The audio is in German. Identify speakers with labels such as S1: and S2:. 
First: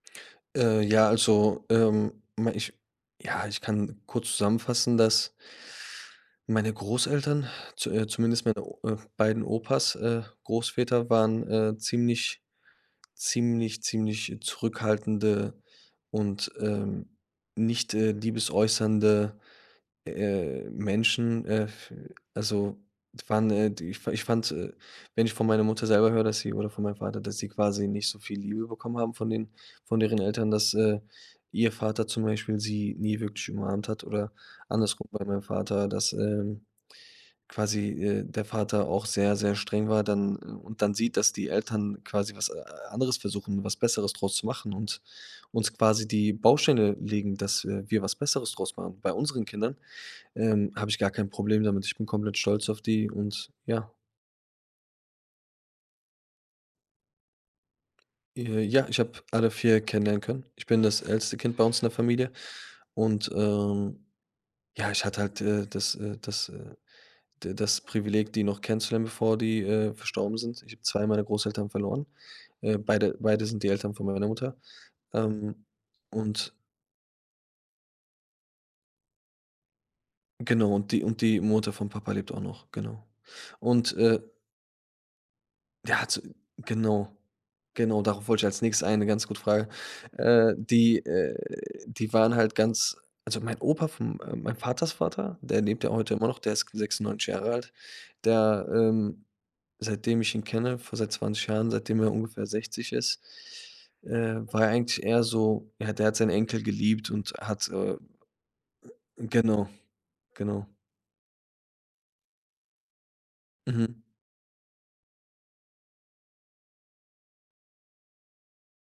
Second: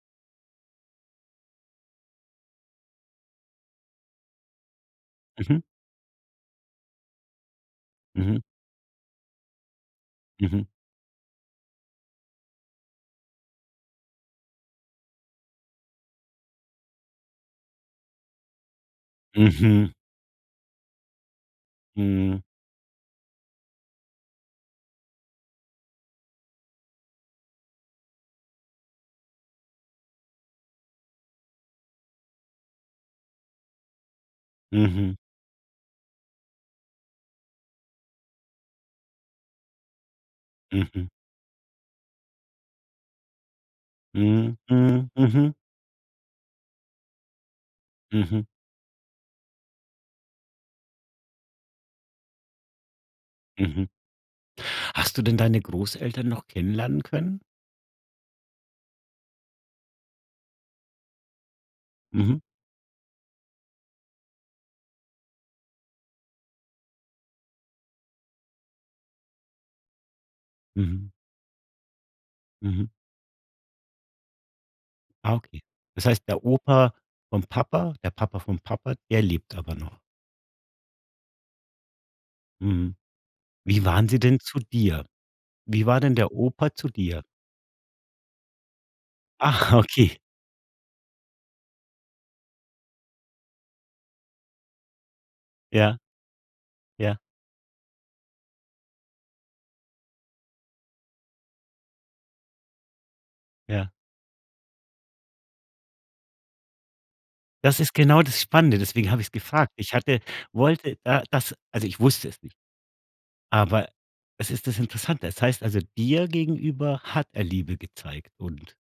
S1: Äh, ja, also, ähm, ma ich ja, ich kann kurz zusammenfassen, dass
S2: Mhm.
S1: meine Großeltern, zu äh,
S2: Mhm.
S1: zumindest meine O äh, beiden Opas äh,
S2: Mhm.
S1: Großväter waren, äh, ziemlich ziemlich, ziemlich zurückhaltende und, ähm, nicht, äh, liebesäußernde,
S2: Mhm.
S1: äh, Menschen. Äh, f
S2: Mhm.
S1: also, die waren, äh, die ich ich fand, äh wenn ich von meiner Mutter selber höre, dass sie oder von meinem Vater, dass sie quasi nicht so viel Liebe bekommen haben von den von deren Eltern, dass, äh, ihr Vater zum Beispiel sie nie wirklich umarmt hat oder andersrum
S2: Mhm.
S1: bei meinem Vater, dass, ähm, quasi, äh, der Vater auch sehr, sehr streng war dann, äh und dann
S2: Mhm.
S1: sieht, dass die Eltern quasi was, äh, anderes versuchen, was Besseres draus zu
S2: Mhm,
S1: machen und
S2: mhm, mhm.
S1: uns quasi die Bausteine legen, dass, äh, wir was
S2: Mhm.
S1: Besseres draus machen bei unseren Kindern, ähm, habe ich gar kein Problem damit. Ich bin komplett stolz auf die und
S2: Mhm.
S1: ja.
S2: Hast du denn deine Großeltern noch kennenlernen können?
S1: Äh, ja, ich habe alle 4 kennenlernen können. Ich bin das älteste Kind bei uns in der Familie
S2: Mhm.
S1: und, ähm, ja, ich hatte halt, äh, das, äh das, äh da das Privileg, die noch kennenzulernen, bevor die, äh, verstorben sind. Ich habe 2
S2: Mhm.
S1: meiner Großeltern verloren, äh,
S2: Mhm.
S1: beide beide sind die Eltern von meiner Mutter.
S2: Ah,
S1: Ähm,
S2: okay. Das heißt, der
S1: und
S2: Opa vom Papa der Papa vom Papa, der lebt aber noch?
S1: Genau und die und die Mutter von Papa lebt auch noch,
S2: Mhm.
S1: genau.
S2: Wie
S1: Und,
S2: waren sie
S1: äh
S2: denn zu dir? Wie war
S1: Der hat
S2: denn
S1: so
S2: der Opa zu
S1: Genau.
S2: dir?
S1: Genau, darauf wollte ich als Nächstes ein 'ne ganz gute Frage.
S2: Ach, okay.
S1: Äh, die, äh die waren halt ganz also, mein Opa von, äh mein Vaters Vater, der lebt ja auch
S2: Ja.
S1: heute immer noch, der ist
S2: Ja.
S1: 96 Jahre alt, der, ähm seitdem ich ihn kenne, vor seit 20 Jahren, seitdem er ungefähr 60 ist,
S2: Ja.
S1: äh, war er eigentlich eher so ja, der hat seinen Enkel geliebt und hat,
S2: Das ist
S1: äh
S2: genau das Spannende, deswegen habe ich's
S1: Genau,
S2: gefragt. Ich hatte
S1: genau.
S2: wollte da das also, ich wusste es nicht. Aber
S1: Mhm.
S2: es ist das Interessante. Es heißt, also, dir gegenüber hat er Liebe gezeigt und